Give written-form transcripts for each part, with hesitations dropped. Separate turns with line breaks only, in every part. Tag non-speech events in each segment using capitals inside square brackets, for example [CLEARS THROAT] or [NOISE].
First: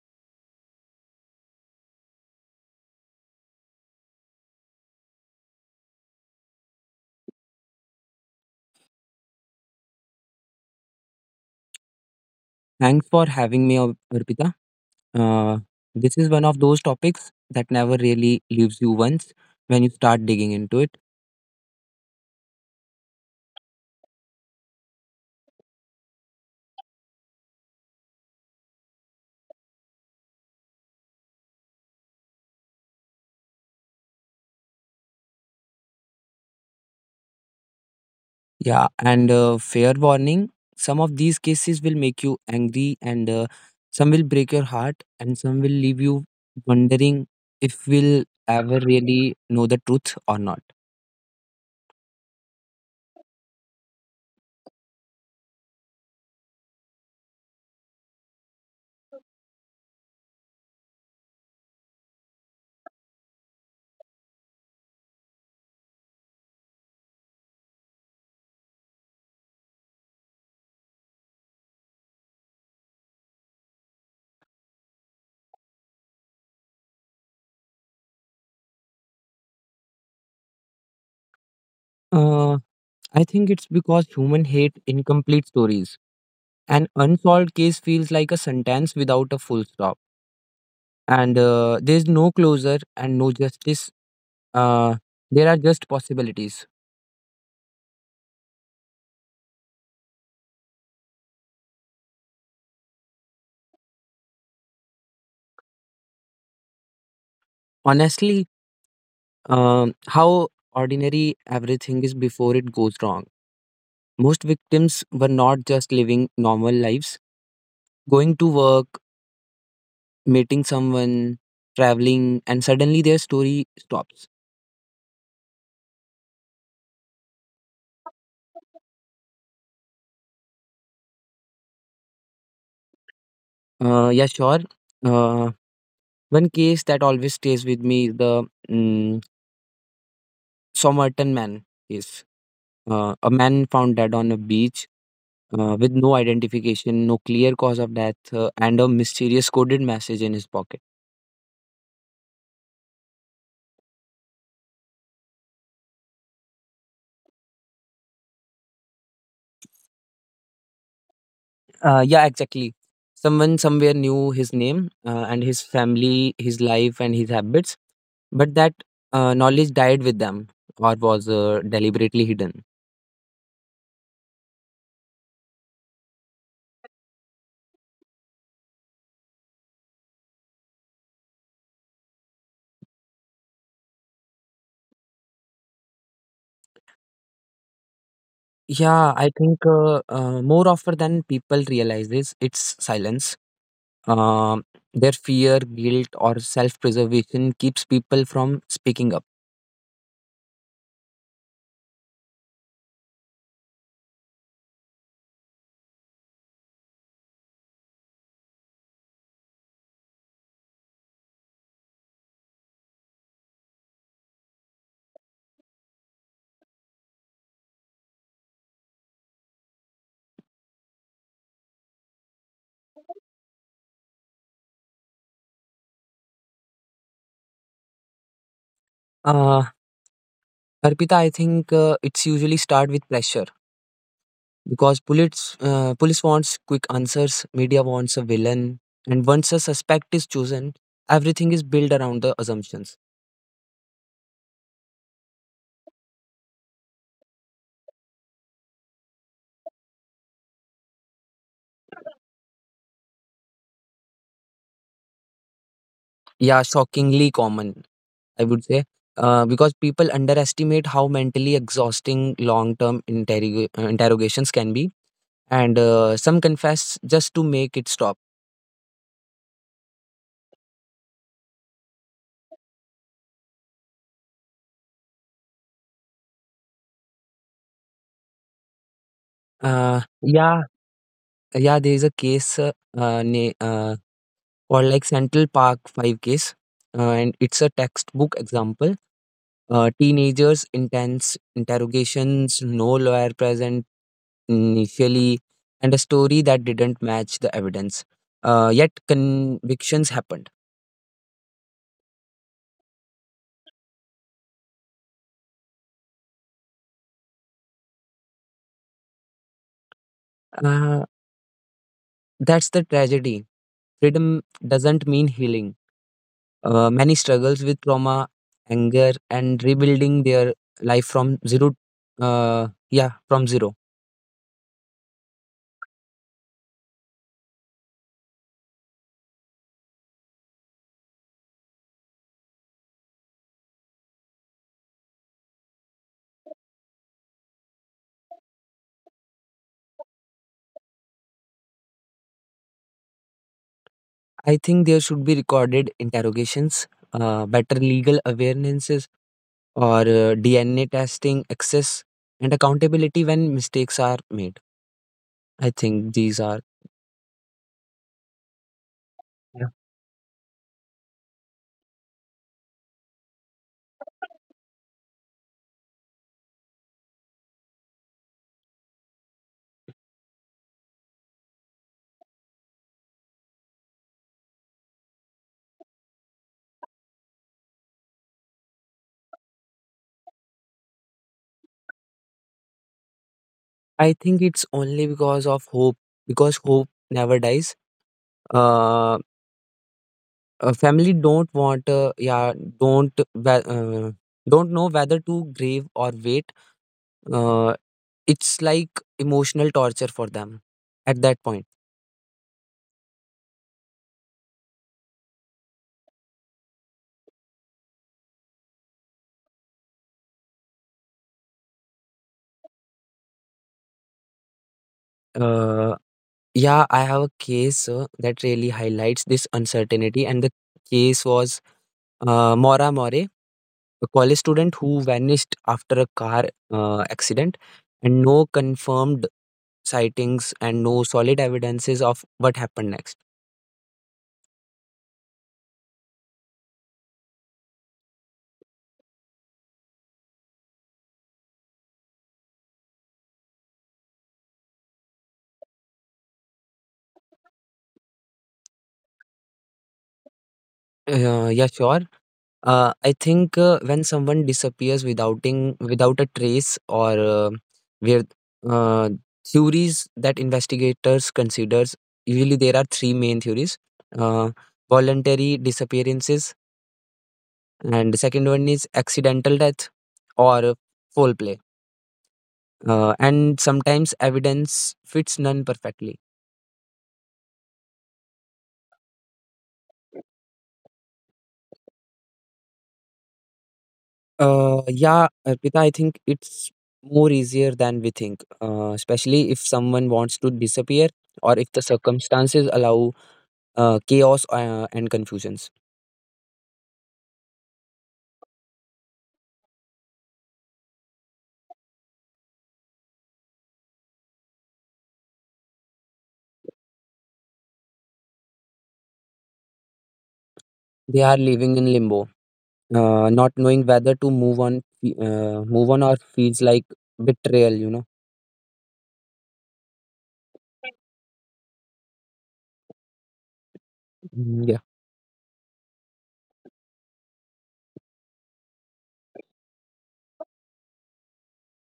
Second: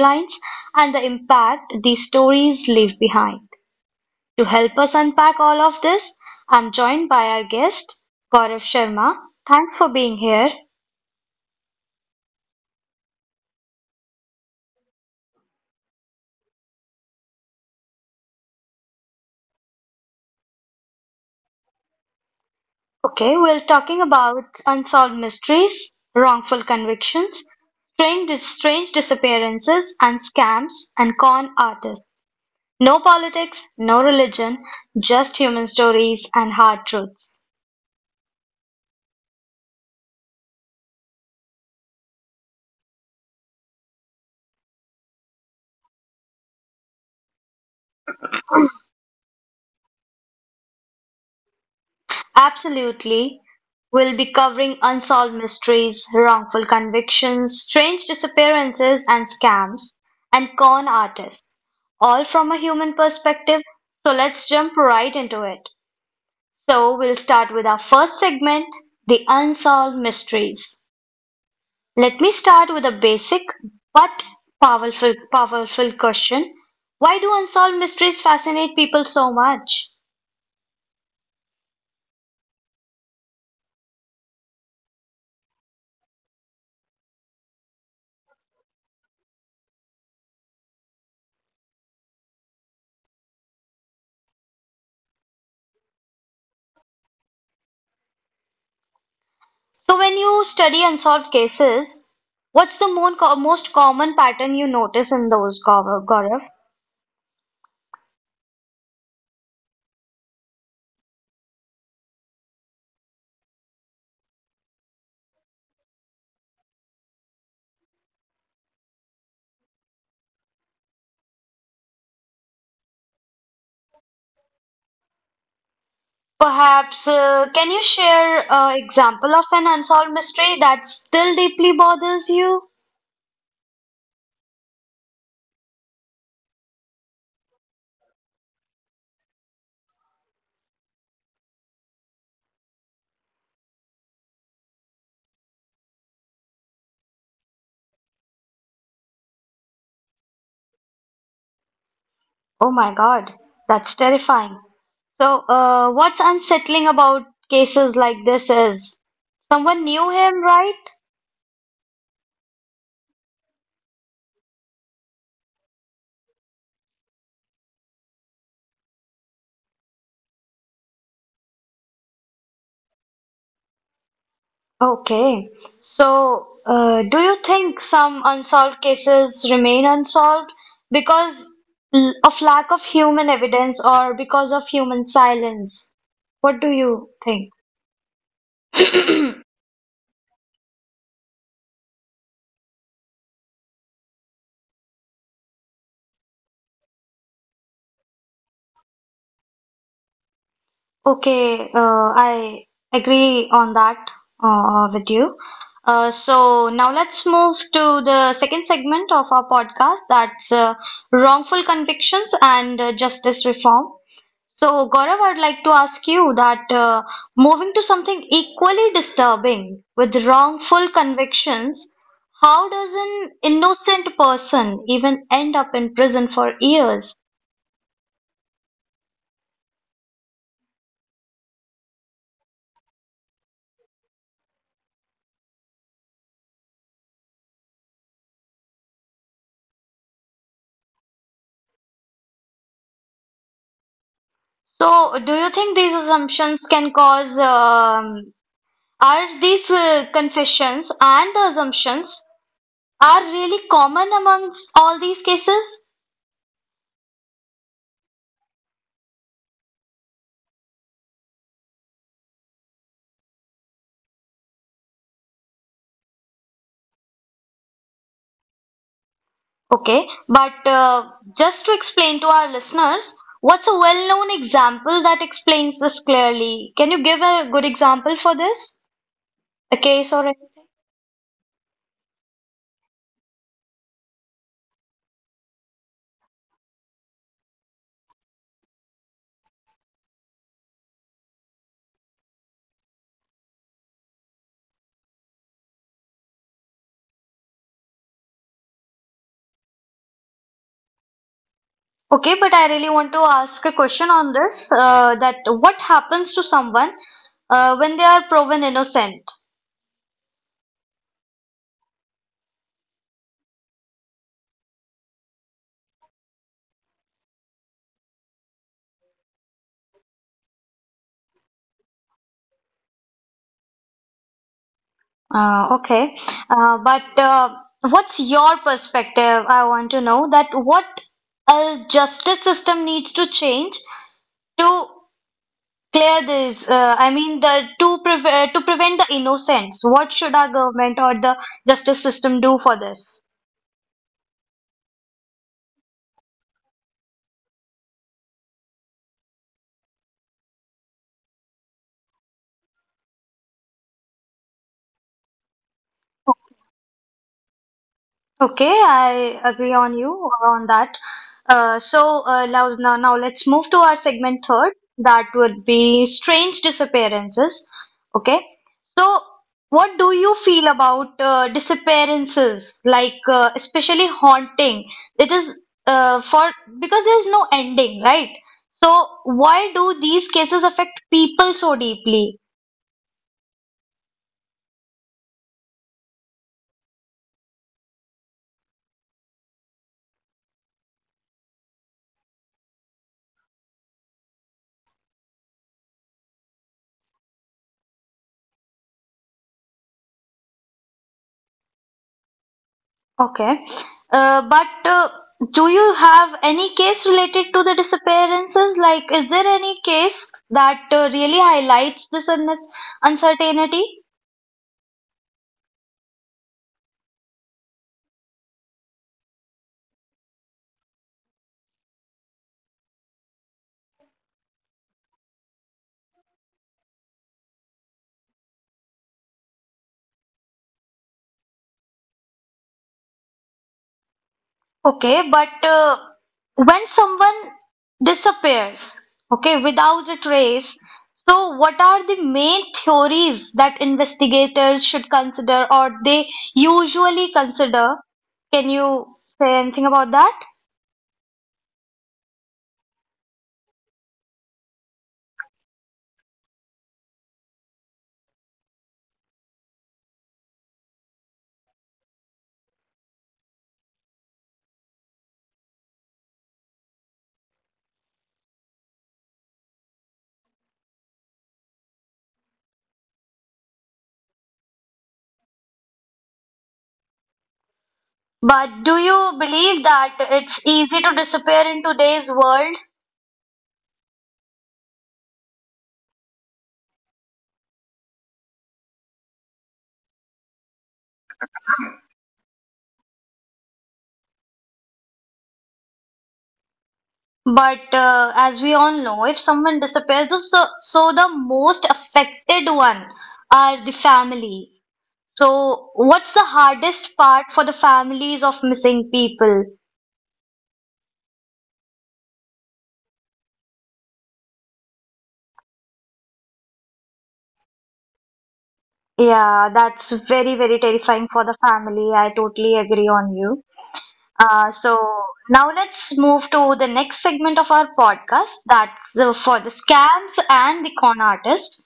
headlines, and the impact these stories leave behind. To help us unpack all of this, I'm joined by our guest, Gaurav Sharma. Thanks for being here.
Thanks for having me, Arpita. Uh, this is one of those topics that never really leaves you once when you start digging into it.
Okay, we're talking about unsolved mysteries, wrongful convictions, strange, strange disappearances, and scams and con artists. No politics, no religion, just human stories and hard truths.
Yeah, and fair warning, some of these cases will make you angry, and some will break your heart, and some will leave you wondering if we'll ever really know the truth or not.
Absolutely. We'll be covering unsolved mysteries, wrongful convictions, strange disappearances, and scams, and con artists, all from a human perspective. So let's jump right into it. So, we'll start with our first segment, the unsolved mysteries. Let me start with a basic but powerful question. Why do unsolved mysteries fascinate people so much?
Uh, I think it's because human hate incomplete stories. An unsolved case feels like a sentence without a full stop, and there's no closure and no justice. Uh, there are just possibilities.
So, when you study unsolved cases, what's the most common pattern you notice in those, Gaurav? Gaurav?
Honestly, how ordinary everything is before it goes wrong. Most victims were not just living normal lives, going to work, meeting someone, traveling, and suddenly their story stops.
Perhaps, can you share an example of an unsolved mystery that still deeply bothers you?
Yeah, sure. Uh, One case that always stays with me is the um, Somerton man case. A man found dead on a beach, with no identification, no clear cause of death, and a mysterious coded message in his pocket.
Oh my God, that's terrifying. So, what's unsettling about cases like this is someone knew him, right?
Yeah, exactly. Someone somewhere knew his name, and his family, his life, and his habits. But that knowledge died with them or was deliberately hidden.
Okay. So, do you think some unsolved cases remain unsolved because of lack of human evidence or because of human silence? What do you think?
Yeah, I
[CLEARS THROAT]
think more often than people realize this, it's silence. Um their fear, guilt, or self preservation keeps people from speaking up.
Okay, I agree on that with you. So now let's move to the second segment of our podcast, that's wrongful convictions and justice reform. So, Gaurav, I'd like to ask you that moving to something equally disturbing with wrongful convictions, how does an innocent person even end up in prison for years?
Uh, Arpita, I think it's usually start with pressure because police wants quick answers, media wants a villain, and once a suspect is chosen, everything is built around the assumptions.
So, do you think these assumptions can cause are these confessions and the assumptions are really common amongst all these cases?
Yeah, shockingly common. I would say, because people underestimate how mentally exhausting long term interrogations can be. And some confess just to make it stop.
Okay, but just to explain to our listeners, what's a well-known example that explains this clearly? Can you give a good example for this? A
Uh,
case or a...
yeah, yeah, there is a case uh, na- uh, called like Central Park 5 case, and it's a textbook example. Teenagers, intense interrogations, no lawyer present initially, and a story that didn't match the evidence. Yet convictions happened.
Okay, but I really want to ask a question on this, that what happens to someone when they are proven innocent?
Uh, That's the tragedy. Freedom doesn't mean healing. Many struggles with trauma, anger, and rebuilding their life from zero. Yeah, from zero.
Okay. But what's your perspective? I want to know that what a justice system needs to change to clear this. I mean, the to prevent the innocence. What should our government or the justice system do for this?
I think there should be recorded interrogations, better legal awarenesses, or DNA testing, access, and accountability when mistakes are made. I think these are.
Okay, I
Yeah.
agree on you on that. So now let's move to our segment third. That would be strange disappearances. Okay, so what do you feel about disappearances, like especially haunting? It is for because there's no ending, right? So why do these cases affect people so deeply?
I think it's only because of hope, because hope never dies. Uh, family don't want, don't don't know whether to grieve or wait, uh, it's like emotional torture for them at that point.
Okay. But do you have any case related to the disappearances? Like, is there any case that really highlights this un uncertainty?
uh, yeah, I have a case that really highlights this uncertainty, and the case was mora more a college student who vanished after a car accident, and no confirmed sightings and no solid evidences of what happened next.
Okay, but when someone disappears, okay, without a trace, so what are the main theories that investigators should consider or they usually consider? Can you say anything about that?
Yeah, sure. I think when someone disappears without a trace, or where uh, theories that investigators considers, usually there are three main theories: uh, voluntary disappearances, and the second one is accidental death or foul play, and sometimes evidence fits none perfectly.
But do you believe that it's easy to disappear in today's world?
Yeah, Arpita, I think it's more easier than we think, especially if someone wants to disappear or if the circumstances allow chaos and confusions.
But as we all know, if someone disappears, so the most affected one are the families. So, what's the hardest part for the families of missing people?
They are living in limbo, not knowing whether to move on or feels like betrayal,
Yeah, that's very, very terrifying for the family. I totally agree on you.
Mm,
Uh,
yeah.
so now let's move to the next segment of our podcast. That's for the scams and the con artist.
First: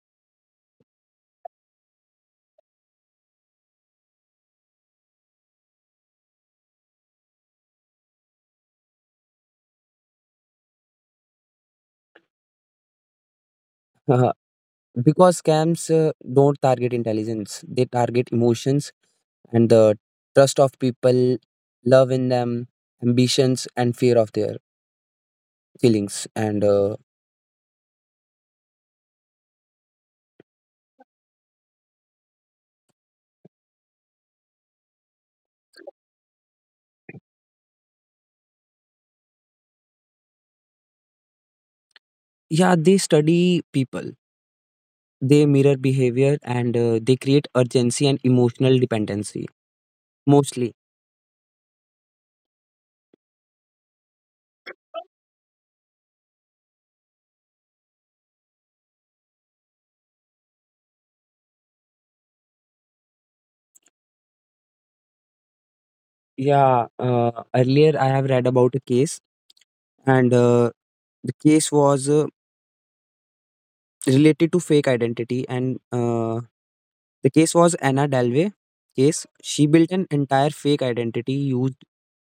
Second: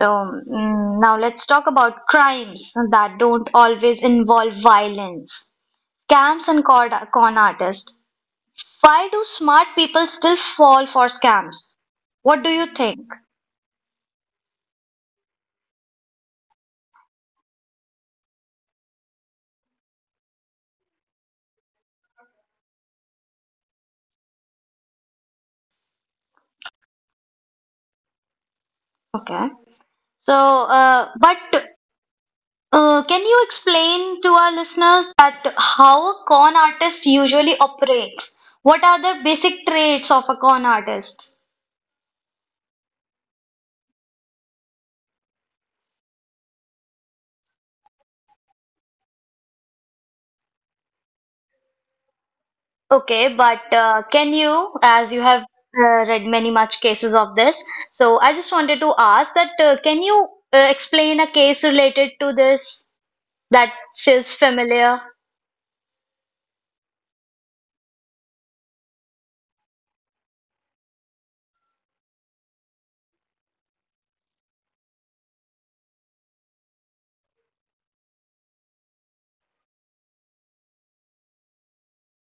So mm, now let's talk about crimes that don't always involve violence. Scams and con artists. Why do smart people still fall for scams? What do you think?
[LAUGHS] Because scams don't target intelligence, they target emotions and the trust of people, love in them, ambitions, and fear of their feelings. And
Okay. So, but can you explain to our listeners that how a con artist usually operates? What are the basic traits of a con artist?
yeah, they study people, they mirror behavior, and they create urgency and emotional dependency, mostly.
Okay, but can you, as you have read many much cases of this, so I just wanted to ask that can you explain a case related to this that feels familiar?
Yeah, earlier I have read about a case, and the case was related to fake identity, and the case was Anna Dalvey case. She built an entire fake identity, used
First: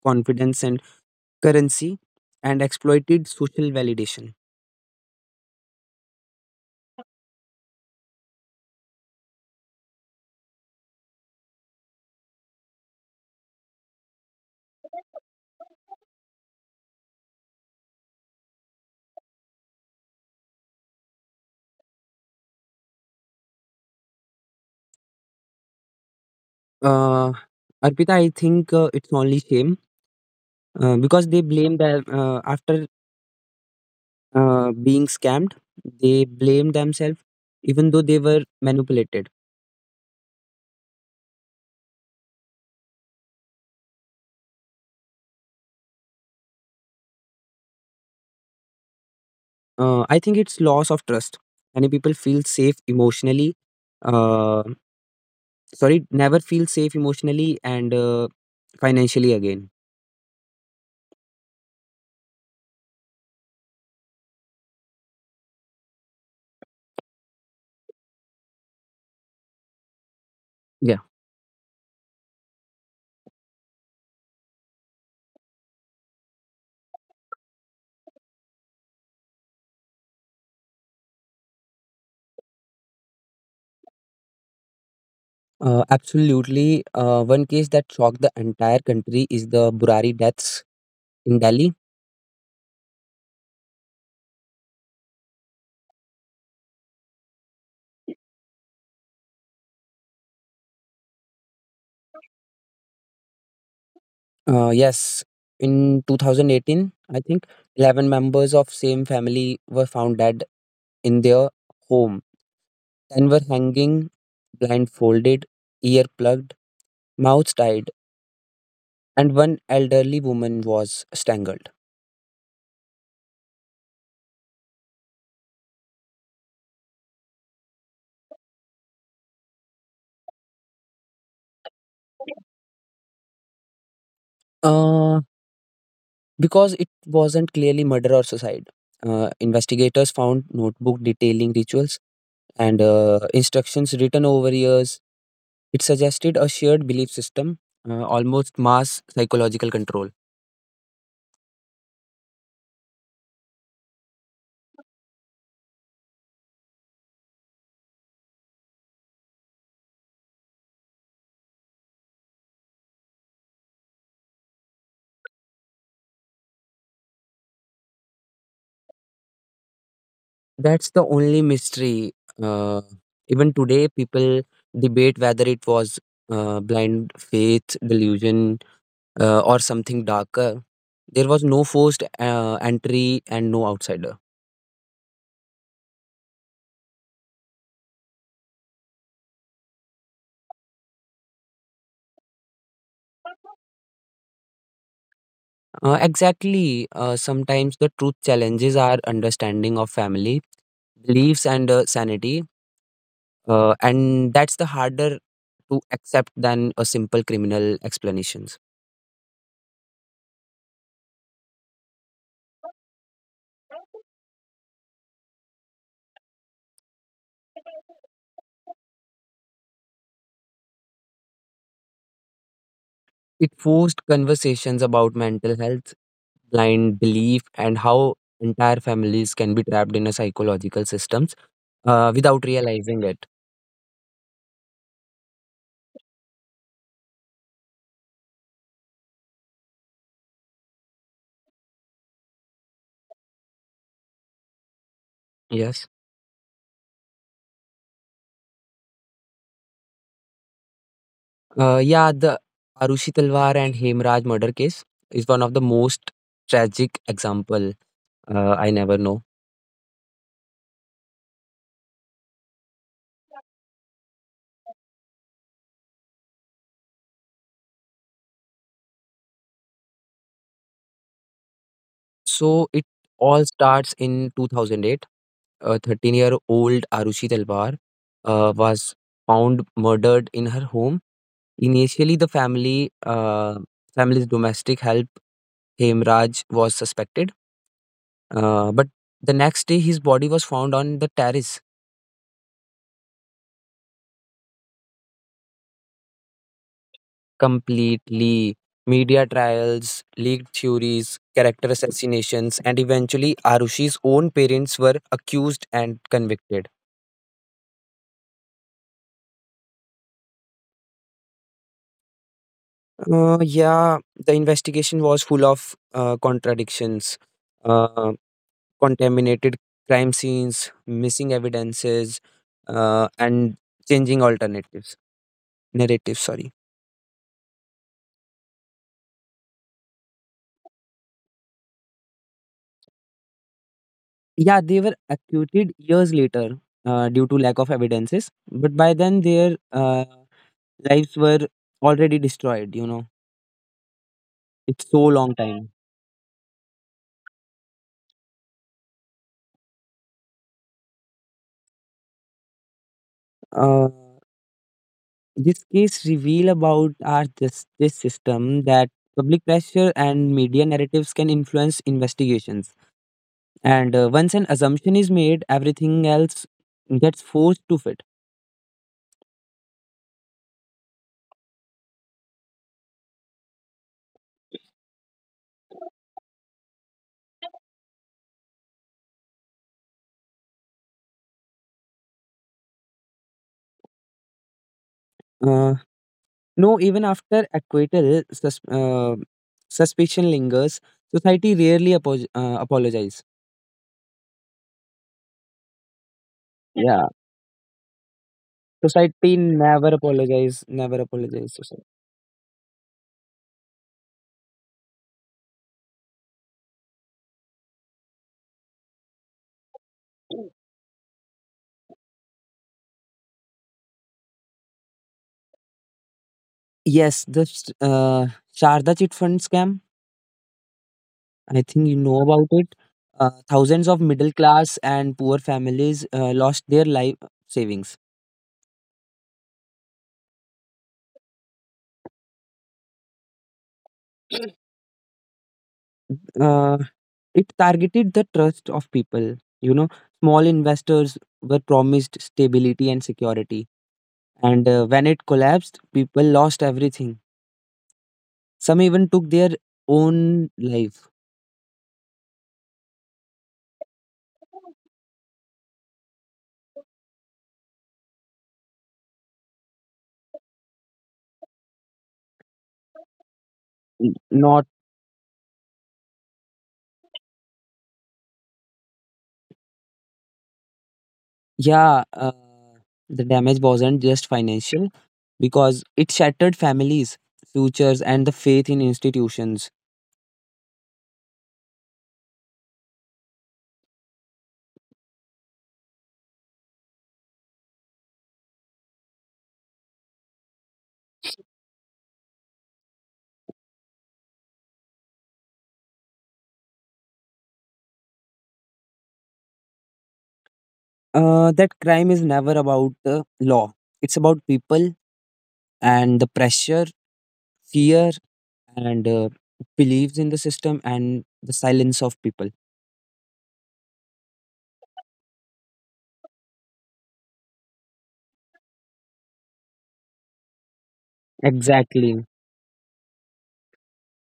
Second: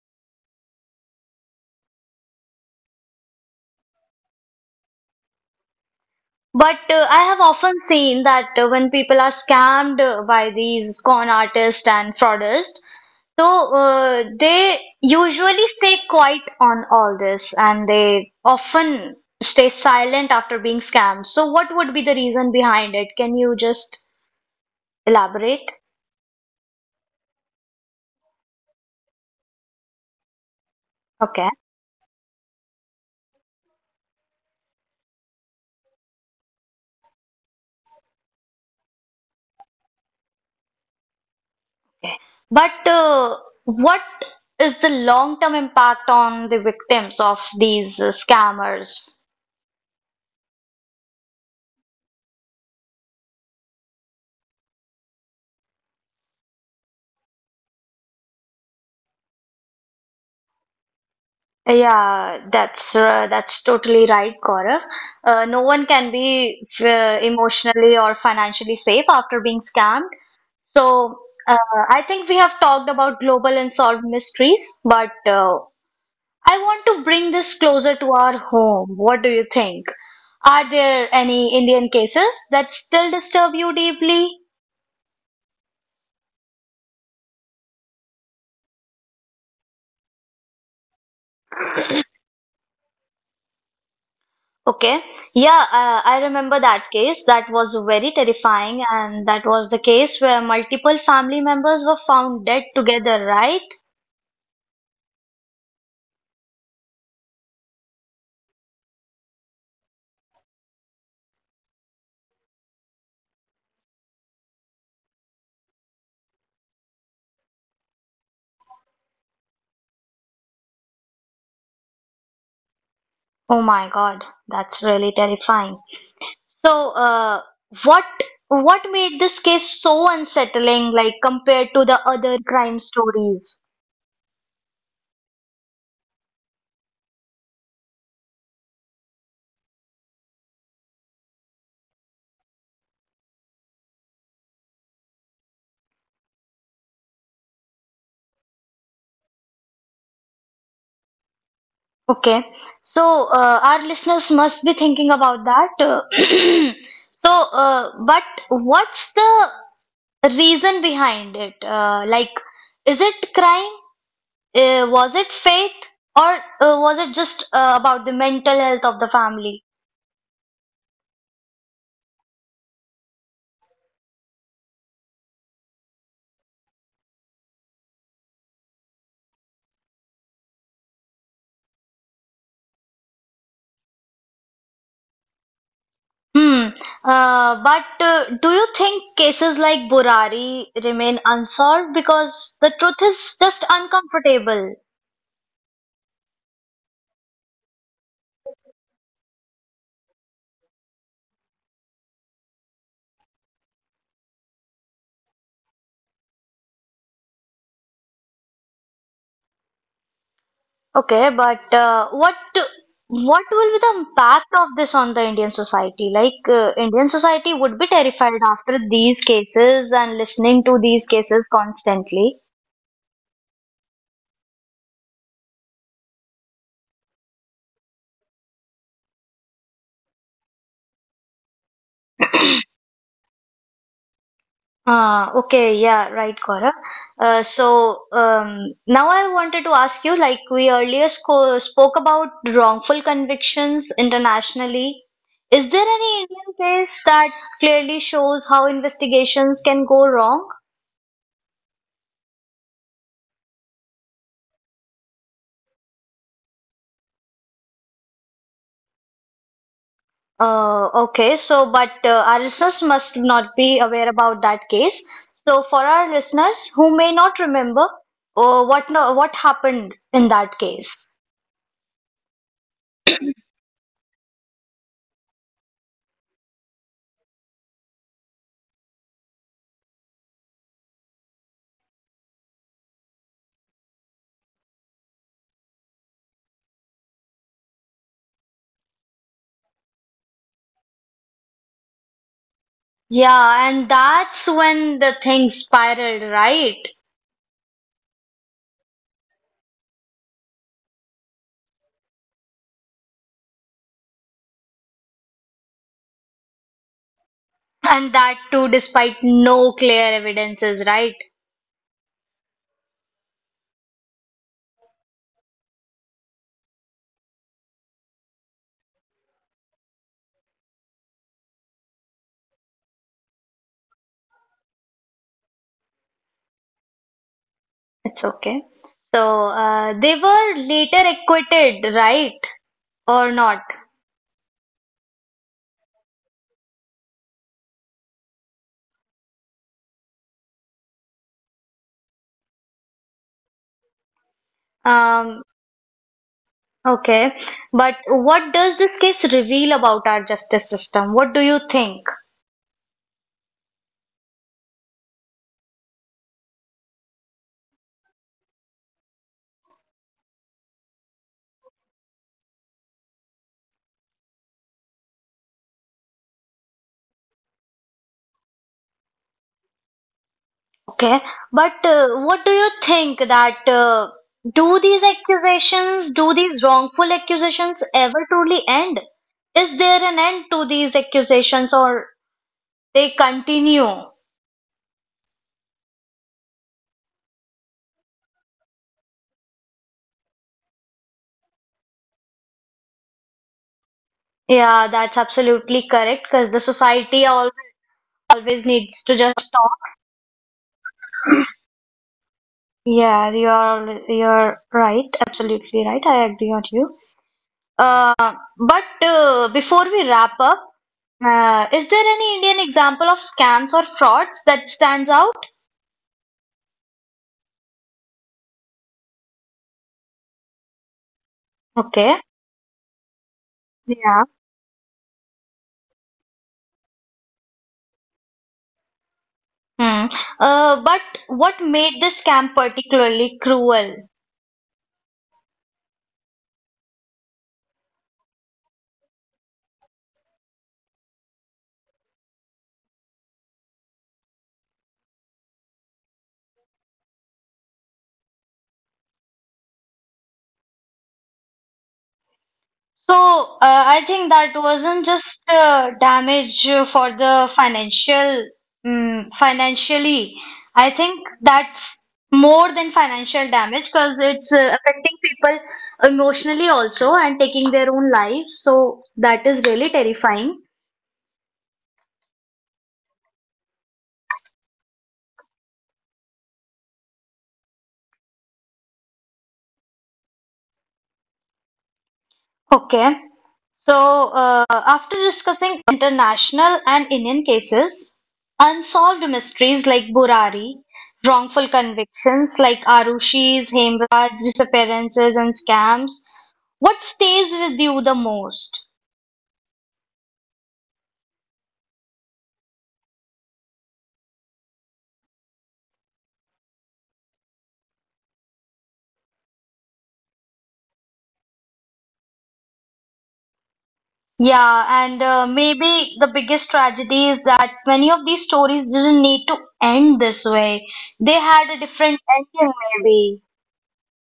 confidence and currency, and exploited social validation.
But I have often seen that when people are scammed by these con artists and fraudsters, so they usually stay quiet on all this and they often stay silent after being scammed. So what would be the reason behind it? Can you just elaborate.
uh, Arpita, I think it's only shame because they
Okay.
blame them after being scammed. They blame themselves, even though they were manipulated.
But what is the long-term impact on the victims of these scammers?
I think it's loss of trust. Many people feel safe emotionally, uh, sorry, never feel safe emotionally and financially again.
Yeah, that's totally right, Gaurav. No one can be emotionally or financially safe after being scammed.
Yeah,
So uh, I think we have talked about global and solved mysteries, but I want to bring this closer to our home. What do you think? Are there any Indian cases that still disturb you deeply?
absolutely. One case that shocked the entire country is the Burari deaths in Delhi.
Okay. Yeah, I remember that case. That was very terrifying, and that was the case where multiple family members were found dead together, right?
Yes, in 2018, I think 11 members of same family were found dead in their home. 10 were hanging, blindfolded, ear plugged, mouths tied, and one elderly woman was strangled.
Oh my God, that's really terrifying. So, what what made this case so unsettling, like compared to the other crime stories?
Uh, because it wasn't clearly murder or suicide. Investigators found notebook detailing rituals and instructions written over years. It suggested a shared belief system, almost mass psychological control.
Okay, so our listeners must be thinking about that. [CLEARS THROAT] So, but what's the reason behind it? Like, is it crime? Was it faith? Or was it just about the mental health of the family?
That's the only mystery. Uh, Even today, people debate whether it was blind faith, delusion, or something darker. There was no forced entry and no outsider.
Hmm. But do you think cases like Burari remain unsolved because the truth is just uncomfortable?
Exactly. Sometimes the truth challenges our understanding of family, beliefs, and sanity. And that's the harder to accept than a simple criminal explanations.
Okay, but what will be the impact of this on the Indian society? Like Indian society would be terrified after these cases and listening to these cases constantly.
It forced conversations about mental health, blind belief, and how entire families can be trapped in a psychological systems without realizing it.
Okay, yeah, right, Gaurav. Now I wanted to ask you, like we earlier sco spoke about wrongful convictions internationally. Is there
Yes.
any Indian case that clearly shows how investigations can go wrong?
Yeah, the Arushi Talwar and Hemraj murder case is one of the most tragic example. I never know.
Okay, so but our listeners must not be aware about that case. So for our listeners who may not remember what no, what happened in that case.
So it all starts in 2008. A 13-year-old Arushi Talwar was found murdered in her home. Initially, the family's domestic help Hemraj was suspected, but the next day his body was found on the terrace.
Yeah, and that's when the thing spiraled, right?
Completely, media trials, leaked theories, character assassinations, and eventually Arushi's own parents were accused and convicted.
And that too despite no clear evidences, right?
Yeah, the investigation was full of contradictions, uh, contaminated crime scenes, missing evidences, and changing alternatives narratives. Sorry.
It's okay. So they were later acquitted, right? Or not?
Yeah, they were acquitted years later due to lack of evidences, but by then their lives were already destroyed. You know, it's so long
Um,
time.
Okay, but what does this case reveal about our justice system? What do you think?
Uh, This case reveal about our justice system that public pressure and media narratives can influence investigations. And once an assumption is made, everything else gets forced to fit.
Okay, but what do you think that do these accusations, do these wrongful accusations ever truly end? Is there an end to these accusations or they continue?
Uh, no, even after acquittal, suspicion lingers. Society rarely apologize.
Yeah, that's absolutely correct because the
Yeah,
society always, always needs to
society
just stop.
never apologize. Never apologize. Society.
Yeah, you're right, absolutely right. I agree on you. But before we wrap up, is there any Indian example of scams or frauds that stands out?
Yes, the Sharda chit fund scam. I think you
Okay.
know about it. Thousands of
Yeah.
middle class and poor families lost their life savings.
Hmm. But what made this scam particularly cruel?
Uh, it targeted the trust of people. You know, small investors were promised stability and security. And when it collapsed, people lost everything. Some even took their own life.
So, I think that wasn't just damage for the financial, financially. I think that's more than financial damage because
N-
it's
Not,
affecting people emotionally also and taking their own lives. So, that is really terrifying.
yeah, the damage wasn't just financial because it shattered families, futures, and the faith in institutions.
Okay. So, after discussing international and Indian cases, unsolved mysteries like Burari, wrongful convictions like Arushi's, Hemraj's disappearances and scams, what stays with you the most?
That crime is never about the law. It's about people and the pressure, fear, and beliefs in the system and the silence of people.
Yeah, and maybe the biggest tragedy is that many of these stories didn't need to end this way. They had a different
Exactly.
ending, maybe.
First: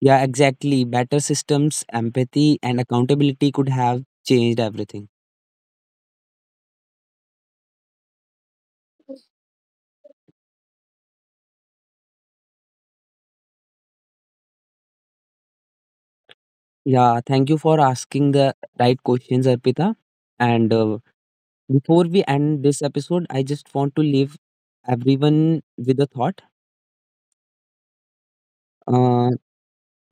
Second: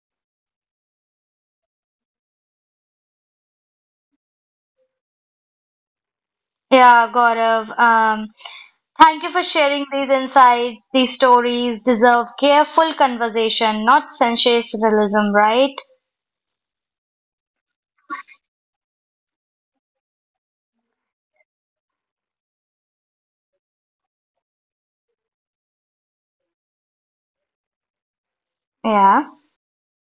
Yeah, exactly. Better systems, empathy, and accountability could have changed everything.
Yeah, Gaurav. Thank you for sharing these insights. These stories deserve careful conversation, not sensationalism, right?
Yeah, thank you for asking the right questions, Arpita. And before we end this episode, I just want to leave everyone with a thought.
Yeah.
Uh,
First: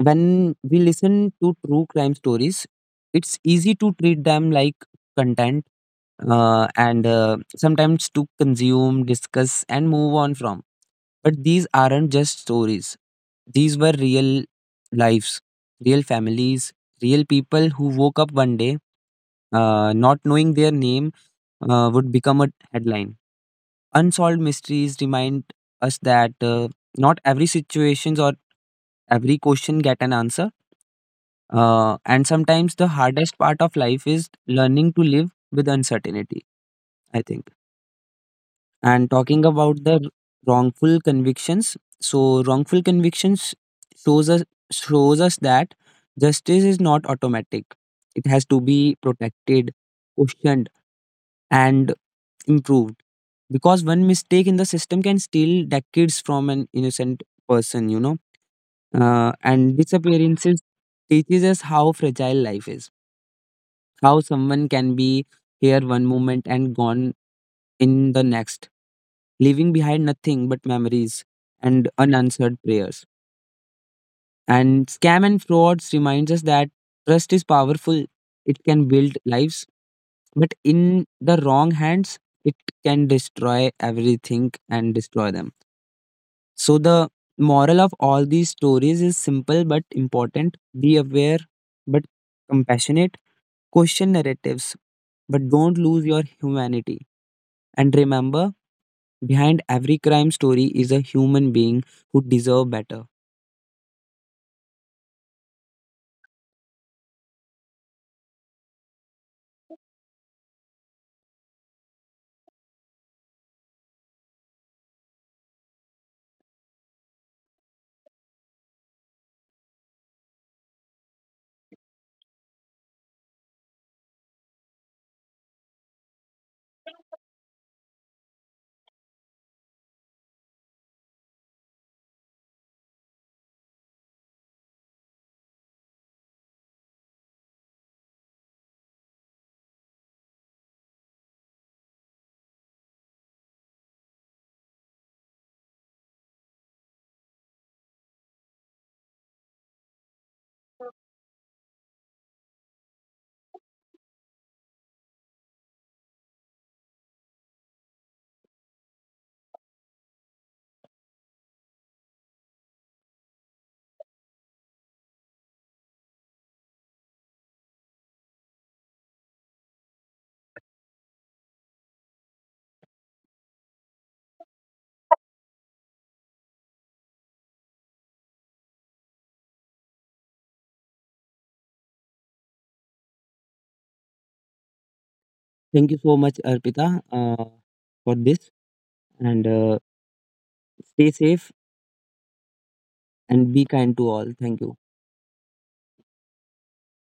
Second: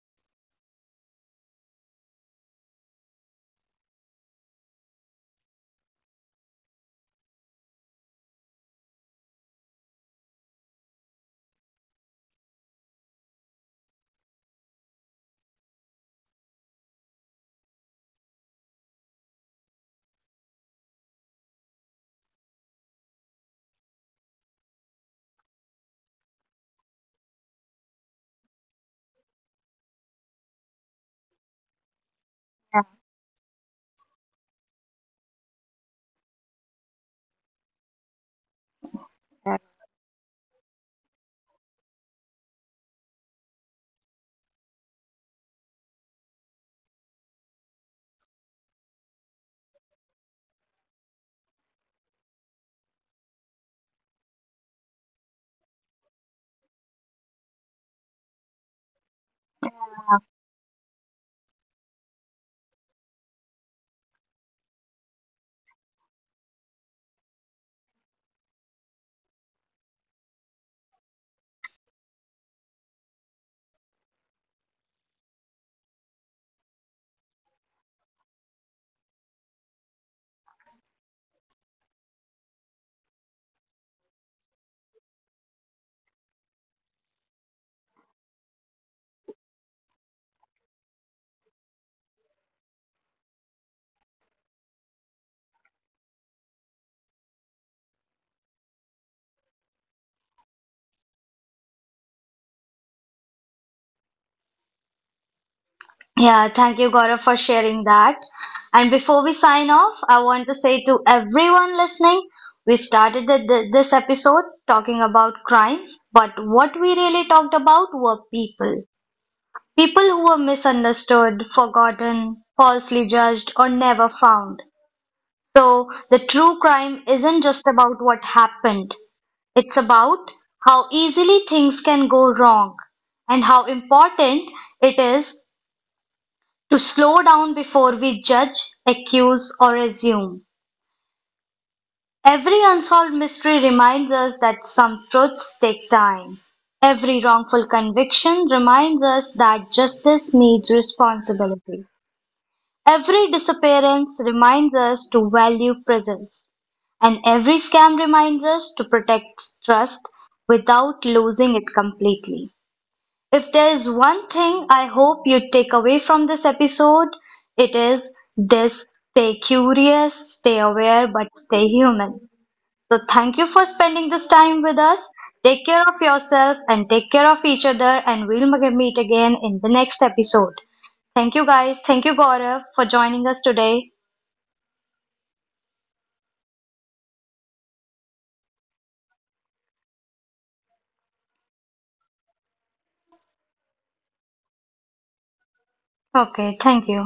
When we listen to true crime stories, it's easy to treat them like content, and sometimes to consume, discuss, and move on from. But these aren't just stories, these were real lives, real families, real people who woke up one day not knowing their name would become a headline. Unsolved mysteries remind us that not every situations or every question get an answer, and sometimes
Yeah,
the hardest part of life is learning to live with uncertainty, I think. And talking
yeah.
about the wrongful convictions, so wrongful convictions shows us shows us that justice is not automatic. It has to be protected, questioned, and improved. Because one mistake in the system can steal decades from an innocent person, you know. And disappearances teaches us how fragile life is. How someone can be here one moment and gone in the next, leaving behind nothing but memories and unanswered prayers. And scam and frauds reminds us that trust is powerful. It can build lives, but in the wrong hands, it can destroy everything and destroy them. So the moral of all these stories is simple but important. Be aware but compassionate. Question narratives, but don't lose your humanity. And remember, behind every crime story is a human being who deserve better.
Yeah, thank you, Gaurav, for sharing that. And before we sign off, I want to say to everyone listening, we started this episode talking about crimes, but what we really talked about were people. People who were misunderstood, forgotten, falsely judged, or never found. So the true crime isn't just about what happened, it's about how easily things can go wrong and how important it is to slow down before we judge, accuse, or assume. Every unsolved mystery reminds us that some truths take time. Every wrongful conviction reminds us that justice needs responsibility. Every disappearance reminds us to value presence. And every scam reminds us to protect trust without losing it completely. If there is one thing I hope you take away from this episode, it is this: stay curious, stay aware, but stay human. So, thank you for spending this time with us. Take care of yourself and take care of each other, and we'll meet again in the next episode. Thank you, guys. Thank you, Gaurav, for joining us today.
Thank you so much, Arpita, for this. And stay safe and be kind to all. Thank you.
Okay, thank you.